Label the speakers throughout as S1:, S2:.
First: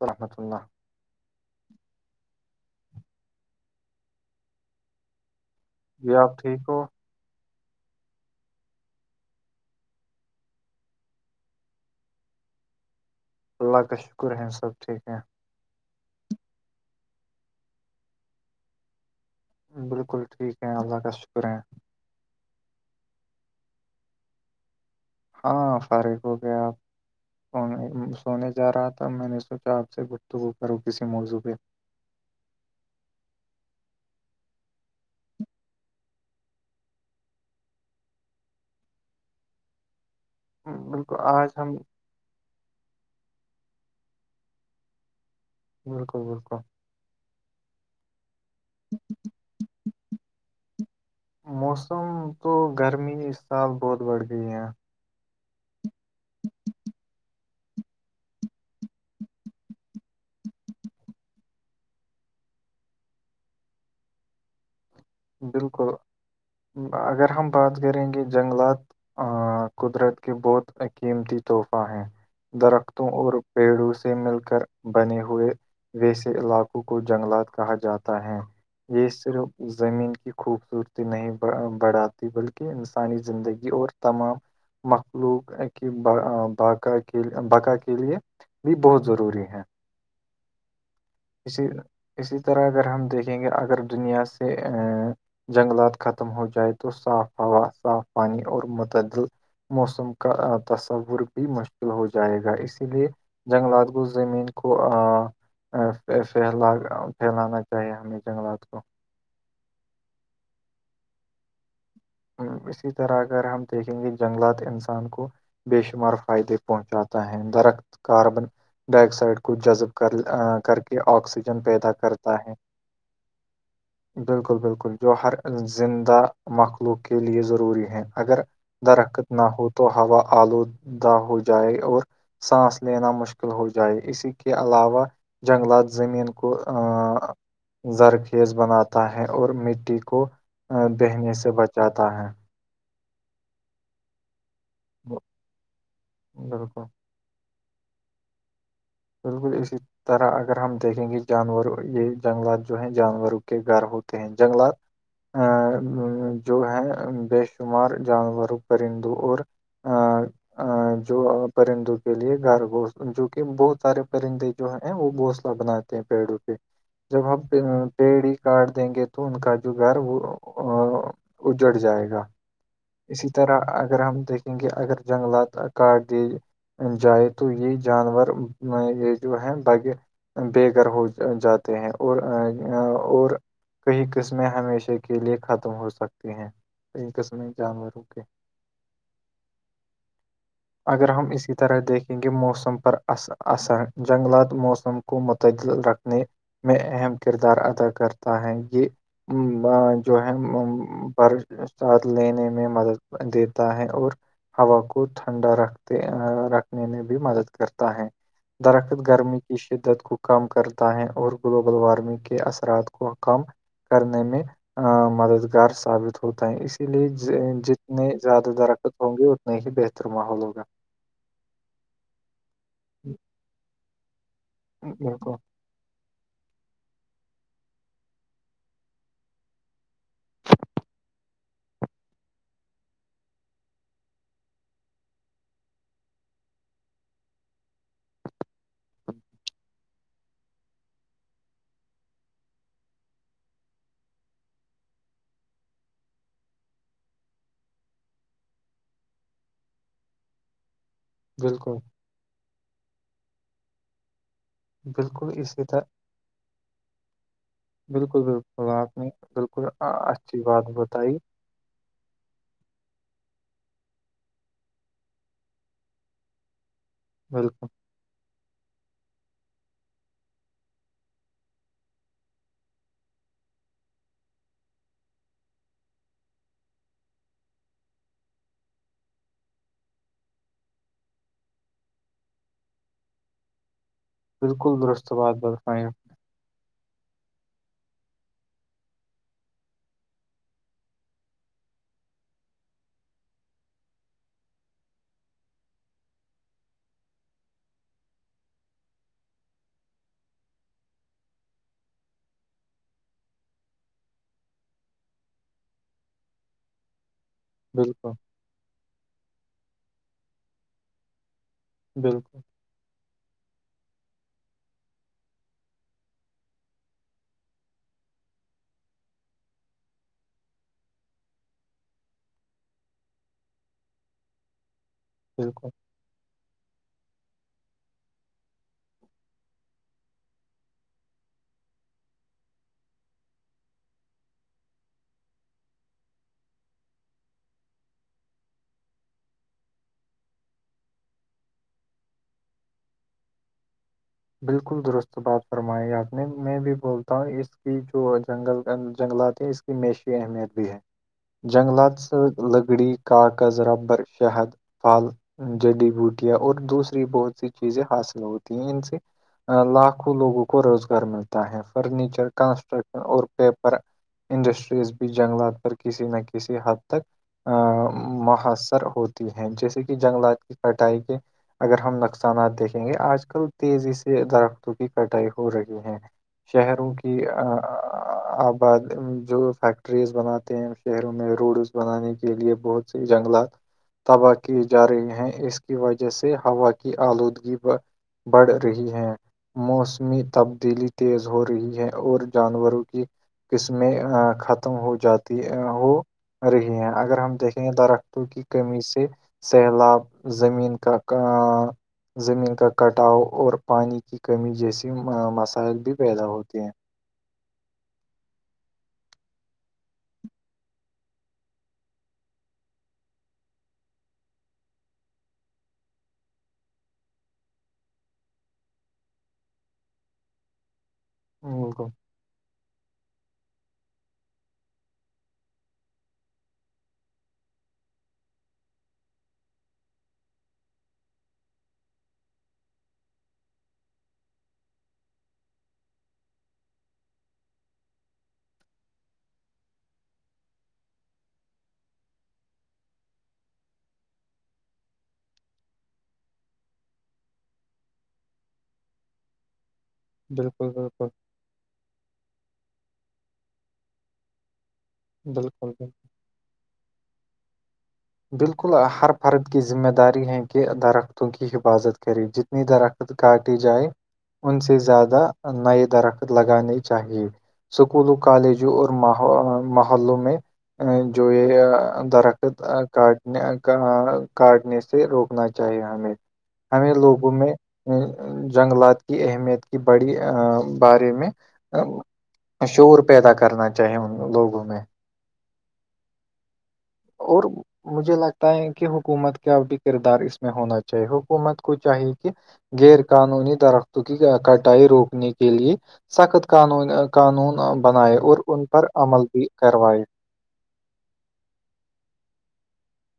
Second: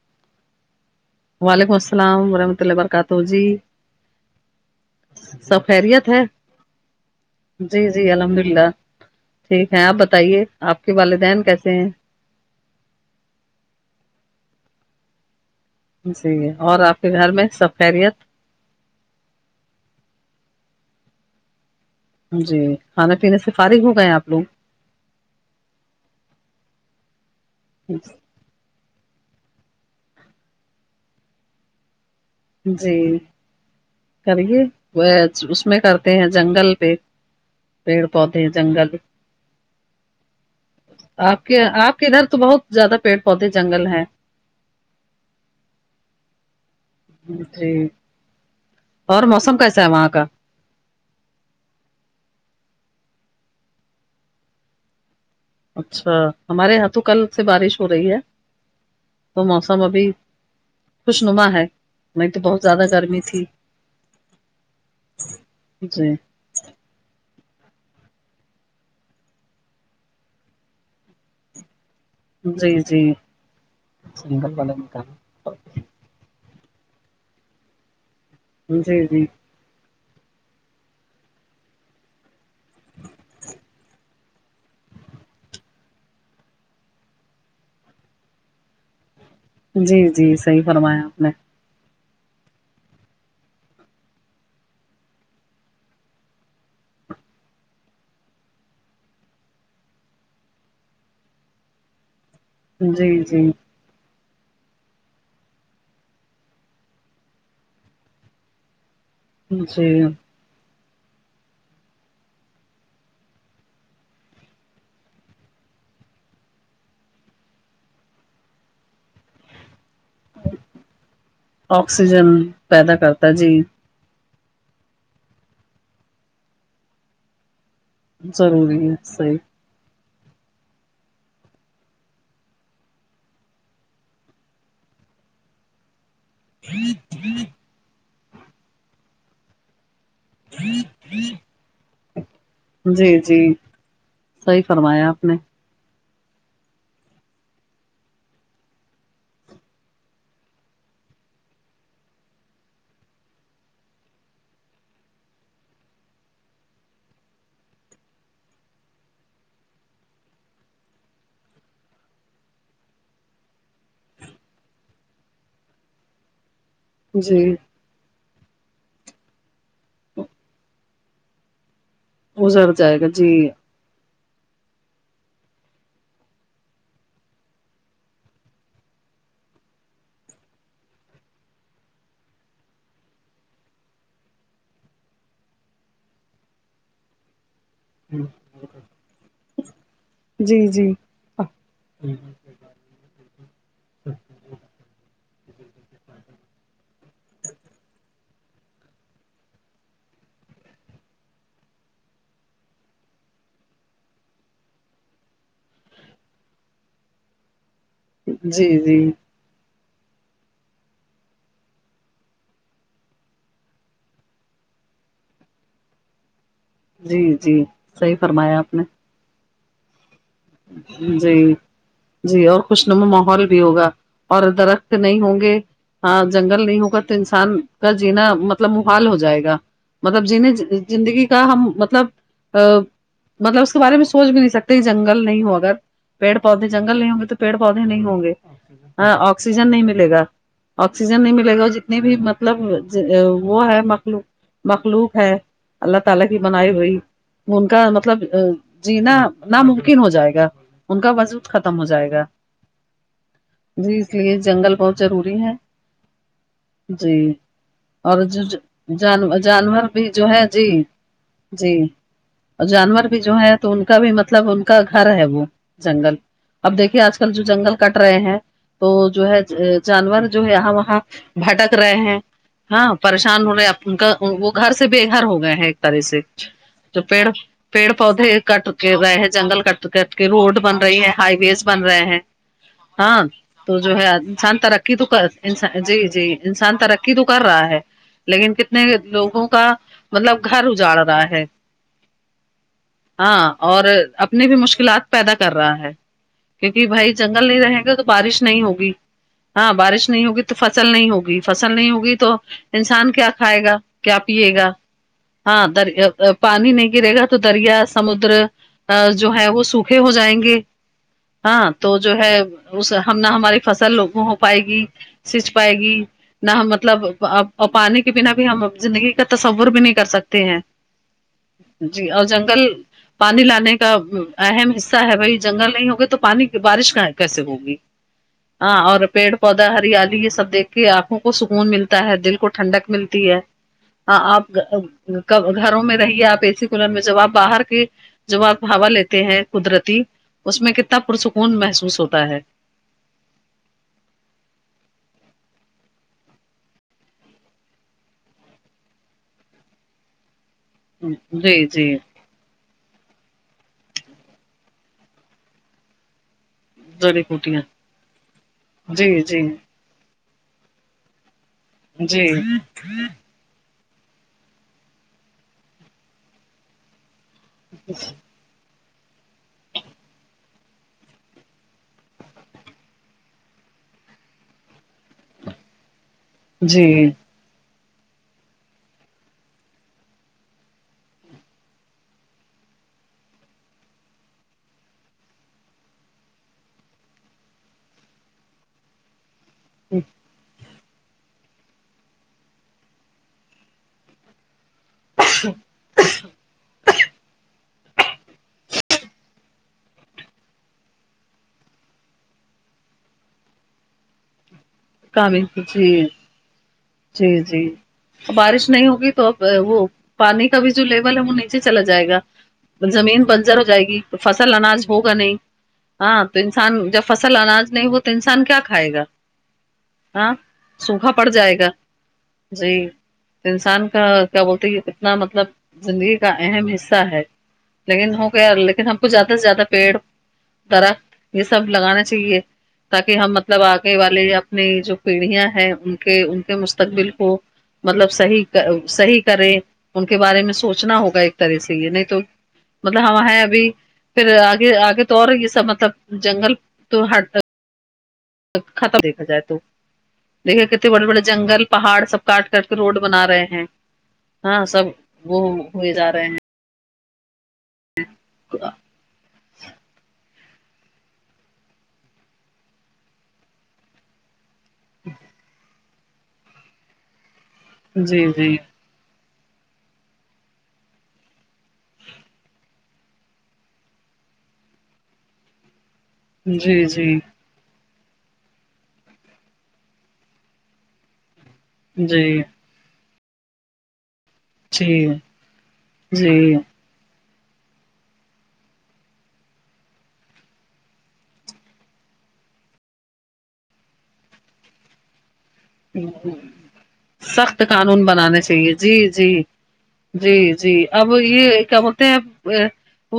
S1: وحمت اللہ
S2: وعلیکم السلام ورحمۃ اللہ وبرکاتہ جی سب خیریت
S1: جی
S2: ہے
S1: آپ ٹھیک ہو
S2: جی جی الحمد للہ ٹھیک ہے آپ بتائیے آپ کے والدین کیسے ہیں
S1: اللہ کا شکر ہے صاب ٹھیک ہیں
S2: جی اور آپ کے گھر میں سب خیریت
S1: بالکل ٹھیک ہے اللہ کا شکر ہے
S2: جی کھانا پینے سے فارغ ہو گئے ہیں آپ لوگ
S1: ہاں فارغ ہو گیا آپ فون
S2: جی
S1: سونے جا رہا تھا میں نے سوچا آپ سے گفتگو کرو کسی موضوع پہ
S2: جی کریے وہ اس میں کرتے ہیں جنگل پہ پیڑ پودے جنگل
S1: بالکل
S2: آپ
S1: آج
S2: کے
S1: ہم
S2: آپ ادھر تو بہت زیادہ پیڑ پودے جنگل ہیں
S1: بالکل بالکل
S2: ج جی اور موسم کیسا ہے وہاں کا
S1: موسم تو گرمی اس سال بہت بڑھ گئی ہے
S2: اچھا ہمارے یہاں تو کل سے بارش ہو رہی ہے تو موسم ابھی خوش نما ہے وہ تو بہت زیادہ گرمی تھی
S1: بالکل
S2: جی
S1: اگر ہم بات کریں گے جنگلات قدرت کے بہت قیمتی تحفہ ہیں
S2: جی
S1: درختوں
S2: جی
S1: اور پیڑوں سے مل کر بنے ہوئے ویسے علاقوں کو جنگلات کہا جاتا ہے
S2: جی
S1: یہ
S2: جی
S1: صرف زمین کی خوبصورتی نہیں بڑھاتی بلکہ انسانی زندگی اور تمام مخلوق کی باقا کے بقا کے لیے بھی بہت ضروری ہے
S2: جی جی صحیح فرمایا آپ نے
S1: اسی اسی طرح اگر ہم دیکھیں گے اگر دنیا سے جنگلات ختم ہو جائے تو صاف ہوا صاف پانی اور متعدل موسم کا تصور بھی مشکل ہو جائے گا اس اس لیے
S2: جی جی
S1: جنگلات گو زمین کو لا پھیلانا چاہیے ہمیں جنگلات کو
S2: جی
S1: اسی طرح اگر ہم دیکھیں گے جنگلات انسان کو بے شمار فائدے پہنچاتا ہے درخت کاربن ڈائی آکسائڈ کو جذب کر کر کے آکسی
S2: آکسیجن پیدا کرتا جی
S1: بالکل بالکل جو ہر زندہ مخلوق کے لئے ضروری ہے اگر
S2: ضروری ہے
S1: درخت
S2: صحیح
S1: نہ ہو تو ہوا آلودہ ہو جائے اور سانس لینا مشکل ہو جائے اسی کے علاوہ جنگلات زمین کو کو زرخیز بناتا ہے اور مٹی کو بہنے سے بچاتا ہے
S2: جی جی صحیح فرمایا
S1: ب-
S2: آپ نے
S1: بالکل بالکل ایسے ہی طرح اگر ہم دیکھیں گے جانور یہ جنگلات جو ہیں جانوروں کے گھر ہوتے ہیں جنگلات ا جو ہے بے شمار جانوروں پرندوں اور جو پرندوں کے لیے گارگوشت جو کہ بہت سارے پرندے جو ہیں وہ بھونسلہ بناتے ہیں پیڑوں پہ جب ہم
S2: جی
S1: پی ڈی کارڈ دیں گے تو ان کا جو گھر وہ اجڑ جائے گا
S2: ازر جائے گا
S1: اسی
S2: جی
S1: طرح اگر ہم دیکھ کیونکہ اگر جنگلات کاٹ دیے جائے تو یہ جانور میں یہ جو ہے باقی بے گھر ہو جاتے ہیں اور اور کئی قسمیں ہمیشہ کے لیے ختم ہو سکتی ہیں کئی قسمیں جانور
S2: [unintelligible] جی جی
S1: اگر ہم اسی طرح دیکھیں گے موسم پر اثر اثر جنگلات موسم کو متعدل رکھنے میں اہم کردار ادا کرتا ہے یہ جو ہے بھر ساتھ لینے میں مدد دیتا ہے اور ہوا کو ٹھنڈا رکھتے رکھنے میں بھی مدد کرتا ہے
S2: جی
S1: درخت
S2: جی
S1: گرمی کی شدت کو کم کرتا ہے اور گلوبل وارمنگ کے اثرات کو کم کرنے میں مددگار ثابت ہوتا ہے اس اسی لیے
S2: جی جی
S1: جتنے
S2: صحیح
S1: زیادہ
S2: فرمایا آپ نے
S1: درکت ہوں گے اتنے ہی بہتر ماحول ہوگا
S2: جی جی اور خوشنما ماحول بھی ہوگا اور درخت نہیں
S1: بالکل
S2: ہوں گے ہاں جنگل نہیں ہوگا تو انسان کا جینا مطلب محال ہو جائے گا مطلب جنیں زندگی کا ہم مطلب ا مطلب اس کے بارے میں سوچ بھی نہیں سکتے جنگ جنگل نہیں ہو اگر پیڑ پودے جنگل نہیں ہوں گے تو پیڑ پودے نہیں ہوں گے ہاں آکسیجن نہیں ملے گا آکسیجن نہیں ملے گا اور جتنے بھی مطلب وہ ہے مخلو مخلوق ہے اللہ تعالی کی بنائی ہوئی ان کا مطلب جینا ن کن ہو جائے گا ان کا وجود
S1: بالکل
S2: ختم ہو جائے گا جی اس لیے جنگل بہت
S1: بالکل
S2: ضروری ہے
S1: اسی طرح
S2: جی
S1: بالکل
S2: اور جو
S1: بالکل آپ نے
S2: جان
S1: بالکل
S2: جانور بھی جو ہے
S1: اچھی بات
S2: جی
S1: بتائی
S2: جی اور جانور بھی جو ہے تو ان کا بھی مطلب ان کا گھر ہے وہ جنگل اب دیکھیے آج کل جو
S1: بالکل
S2: جنگل کاٹ رہے ہیں تو جو ہے جانور جو ہے یہاں وہاں بھٹک رہے ہیں ہاں پریشان ہو رہے ہیںپ ان کا وہ گھر سے بے گھر ہو گئے ہیں ایک طرح سے جو پیڑ پیڑ پودے کٹ کے رہئے ہے جنگل کٹ کٹ کے روڈ بن رہی ہے ہائی ویز بن رہے ہیں ہاں تو جو ہے انسان
S1: بالکل
S2: ترقی تو
S1: درست بات
S2: انان
S1: بتائی
S2: جی جی انسان ترقی تو کر رہا ہے لیکن کتنے لوگوں کا مطلب گھر اجاڑ رہا ہے ہاں اور اپنی بھی مشکلات پیدا کر رہا ہے کیونکہ بھائی جنگل نہیں رہیں گے تو بارش نہیں ہوگی ہاں بارش نہیں ہوگی تو فصل نہیں ہوگی فصل نہیں ہوگی تو انسان کیا کھائے گا کیا پیے گا ہاں در پانی نہیں گرے گا تو دریا
S1: بالکل
S2: سمندر جو ہے وہ سوکھے ہو جائیں گے ہاں تو جو ہے
S1: بالکل
S2: اس ہم نہ ہماری فصل لوگوں ہو پائے گی سچ پائے گی نہ ہم مطلب اپانے کے بنا بھی ہم زندگی کا تصور بھی نہیں کر سکتے ہیں جی اور جنگل پانی لانے کا اہم حصہ ہے بھائی
S1: بالکل
S2: جنگل نہیں ہوگے تو پانی بارش کا کیسے ہوگی ہاں اور پیڑ پودا ہریالی یہ سب دیکھ کے آنکھوں کو سکون ملتا ہے دل کو ٹھنڈک ملتی ہے ہاں آپ گھروں میں رہیے آپ اے سی کولر میں جب آپ باہر کے ج آپ ہاوا لیتے ہیں قدرتی اس میں کتنا پرسکون محسوس ہوتا ہے
S1: بالکل درست بات فرمائی آپ نے میں بھی بولتا ہوں اس کی جو جنگل جنگلات ہیں اس معیشی اہمیت بھی ہے
S2: جی جی
S1: جنگلات لکڑی کاغذ ربر شہد پھل جڈی بوٹیا اور دوسری
S2: جڑی
S1: بہت سی
S2: بوٹیاں
S1: چیزیں حاصل ہوتی ہیں ان سے
S2: جی جی
S1: آ، لاکھوں لوگوں کو روزگار ملتا ہے
S2: جی
S1: فرنیچر کنسٹرکشن اور پیپر انڈسٹریز بھی جنگلات پر کسی نہ کسی حد تک محصر ہوتا ہیں جیسے کہ جنگلات کی کٹائی کے اگر ہم نقصانات دیکھیں گے آج کل تیزی سے سے درختوں کی کٹائی ہو رہی ہے
S2: جی
S1: شہروں کی آباد جو فیکٹریز بناتے ہیں شہروں میں روڈز بنانے کے لیے بہت سے جنگلات تباہ کی جا رہی ہیں اس کی وجہ سے ہوا کی آلودگی بڑ رہی ہیں موسمی تبدیلی تیز ہو رہی ہے اور جانوروں کی قسمیں خط ہو جاتی ہو رہی ہے اگر ہم دیکھیں درختوں کی کمی سے سیلاب زمین کا زمین کا کٹاؤ اور پانی کی کمی جیسی
S2: کام
S1: مسائل بھی
S2: جی
S1: پیدا ہوتے ہیں
S2: جی جی بارش نہیں ہوگی تو اب وہ پانی کا بھی جو لیول ہے وہ نیچے چلا جائے گا زمین بنجر ہو جائے گی تو فصل اناج ہوگا نہیں ہاں تو انسان جب فصل اناج نہیں ہو تو انسان کیا کھائے گا ہاں سوکھا پڑ جائے گا
S1: بالکل
S2: جی تو انسان کا کیا بولتے یہ کتنا مطلب زندگی کا اہم حصہ ہے لیکن ہو گ لیکن ہم کو زیادہ سے زیادہ پیڑ طرخ یہ سب لگانا چاہیے تاکہ ہم مطلب آگے والے یا نے جو پیڑھیاں ہیں ان کے ان کے مستقبل کو مطلب صحیح صحیح کرے ان کے بارے میں سوچنا ہوگا ایک طرح سے یہ نہیں تو مطلب ہم ہے ابھی پھر آگے آگے تو اور یہ سب مطلب جنگل تو ہ خطر دیکھا جائے تو دیکھے
S1: بالکل
S2: کتنے بڑے
S1: بالکل
S2: بڑے جنگل پہاڑ سب کاٹ کر کے روڈ بنا رہے ہیں ہاں سب وہ
S1: بالکل بالکل
S2: ہوئے جا رہے ہیں
S1: بالکل ہر فرد کی ذمہ داری ہے کہ درختوں کی حفاظت کرے جتنی درخت کاٹے جائے ان سے زیادہ نئے درخت لگانے چاہیے اسکولوں
S2: جی جی
S1: کالجوں اور محلوں میں جو یہ درخت کاٹنے کاٹنے سے روکنا چاہیے ہمیں
S2: جی
S1: ہمیں
S2: جی
S1: لوگوں میں جنگلات کی اہمیت کی بڑی بارے میں
S2: جی
S1: شعور پیدا کرنا چاہے ان لوگوں میں
S2: جی جی
S1: اور مجھے لگتا ہے کہ حکومت کا بھی کردار اس میں ہونا چاہیے حکومت کو چاہیے کہ غیر قانونی درختوں کی کٹائی روکنے کے لیے
S2: ہ
S1: سخت قانون
S2: سخت قانون
S1: بنائے
S2: بنانے
S1: اور ان
S2: چاہیے
S1: پر
S2: جی
S1: عمل
S2: جی
S1: بھی کروائے
S2: جی جی اب یہ کیا بولتے ہیں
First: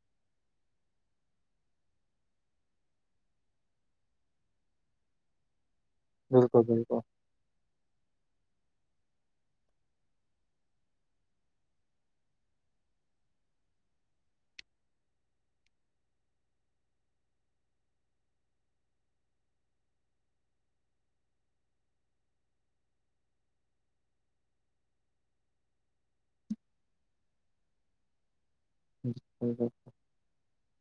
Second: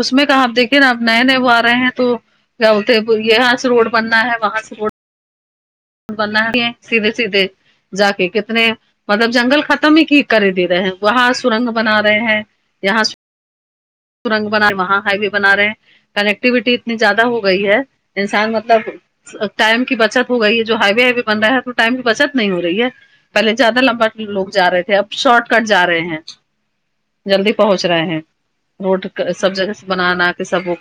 S2: اس میں کہ آ دیکھیے نا اب نئے نئے وہ آ رہے ہیں تو تے پ یہاں سے روڈ بننا ہے وہاں سے روڈ بنا
S1: بالکل
S2: ہیں
S1: بالکل
S2: سیدھے سیدھے جا کے کتنے مطلب جنگل ختم ہی کی کر دے رہے ہیں وہاں سرنگ بنا رہے ہیں یہاں سورنگ بنا رہ وہاں ہائی و بنا رہے ہیں کنیکٹیویٹی اتنی زیادہ ہو گئی ہے انسان مطلب ٹائم کی بچت ہو گئی ہے جو ہائی وے ہائی وے بن رہ ہے تو ٹائم کی بچت نہیں ہو رہی ہے پہلے زیادہ لمبا لوگ جا رہے تھے اب شارٹ کٹ جا رہے ہیں جلدی پہنچ رہے ہیں روڈ سب جگہ سے بنانا یہ سب وہ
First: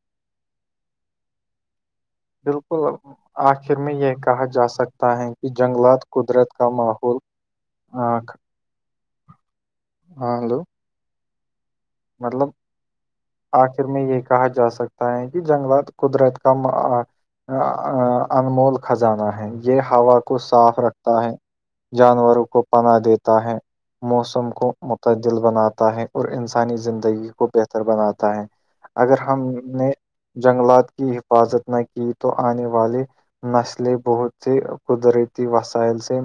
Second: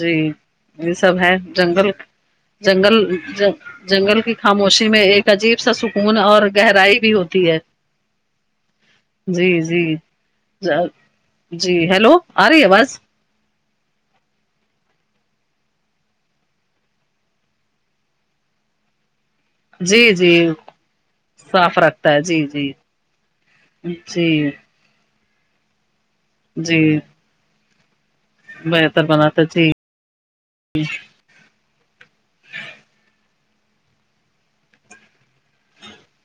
S2: جی یہ سب ہے جنگل
S1: بالکل
S2: جنگل
S1: آخر میں یہ
S2: جنگل کی
S1: کہا
S2: خاموشی میں
S1: جاسکتا ہے
S2: ایک
S1: کہ
S2: عجیب سا
S1: جنگلات
S2: سکون اور
S1: قدرت کا
S2: گہرائی بھی
S1: ماحول
S2: ہوتی ہے
S1: آکھ
S2: جی جی
S1: ہلو
S2: جی ہیلو
S1: مطلب
S2: آ رہی آواز
S1: آخر میں یہ کہا جا سکتا ہے کہ جنگلات قدرت کا انمول خزانہ ہے یہ
S2: جی
S1: ہوا
S2: جی
S1: کو صاف رکھتا ہے
S2: صاف رکھتا ہے
S1: جانوروں
S2: جی
S1: کو
S2: جی
S1: پناہ دیتا ہے
S2: جی
S1: موسم کو متعدل بناتا ہے اور انسانی
S2: جی
S1: زندگی کو بہتر بناتا ہے
S2: بہتر
S1: اگر
S2: بناتا
S1: ہم
S2: جی
S1: نے جنگلات کی ح حفاظت نہ کی تو آنے والے نسلیں بہت سے قدرتی وسائل سے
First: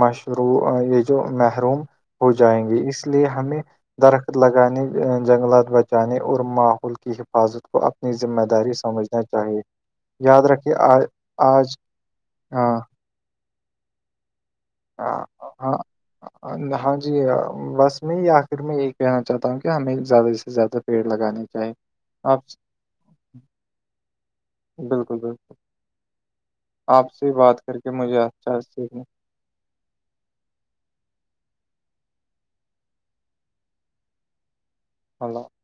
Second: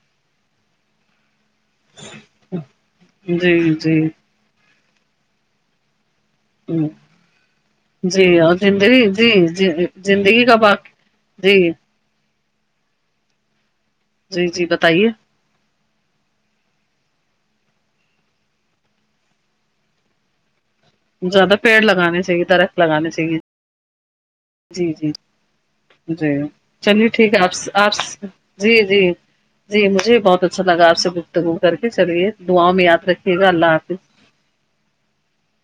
S1: مشروع یہ جو محروم ہو جائیں گے اس لیے
S2: جی
S1: ہمیں
S2: جی
S1: درخت لگانے جنگلات ب جانے اور ماحول کی حفاظت کو اپنی
S2: جی
S1: ذمہ
S2: اور
S1: داری
S2: زندگی
S1: سمجھنا
S2: جی
S1: چاہیے
S2: جی
S1: یاد
S2: زندگی کا
S1: رکھے
S2: باق
S1: آج
S2: جی
S1: آج ہاں
S2: جی جی ب
S1: ہاں ہاں ہاں جی بس میں آخر میں یہ کہنا چاہتا ہوں کہ ہمیں زیادہ سے زیادہ پیڑ لگانے
S2: زیادہ
S1: چاہیے
S2: پیڑ لگانے س گ
S1: آپ
S2: درخت لگانانی س گ
S1: بالکل بالکل
S2: جی چلیے
S1: سے
S2: ٹھیک ہے آپ
S1: بات کر کے
S2: آپ
S1: مجھے اچھا
S2: جی جی
S1: سیکھنے
S2: جی مجھے بہت اچھا لگا آ سے گفتگو کر کے چلیے دعاں میں یاد رکے گا اللہ حافظ
S1: اللہ [unintelligible]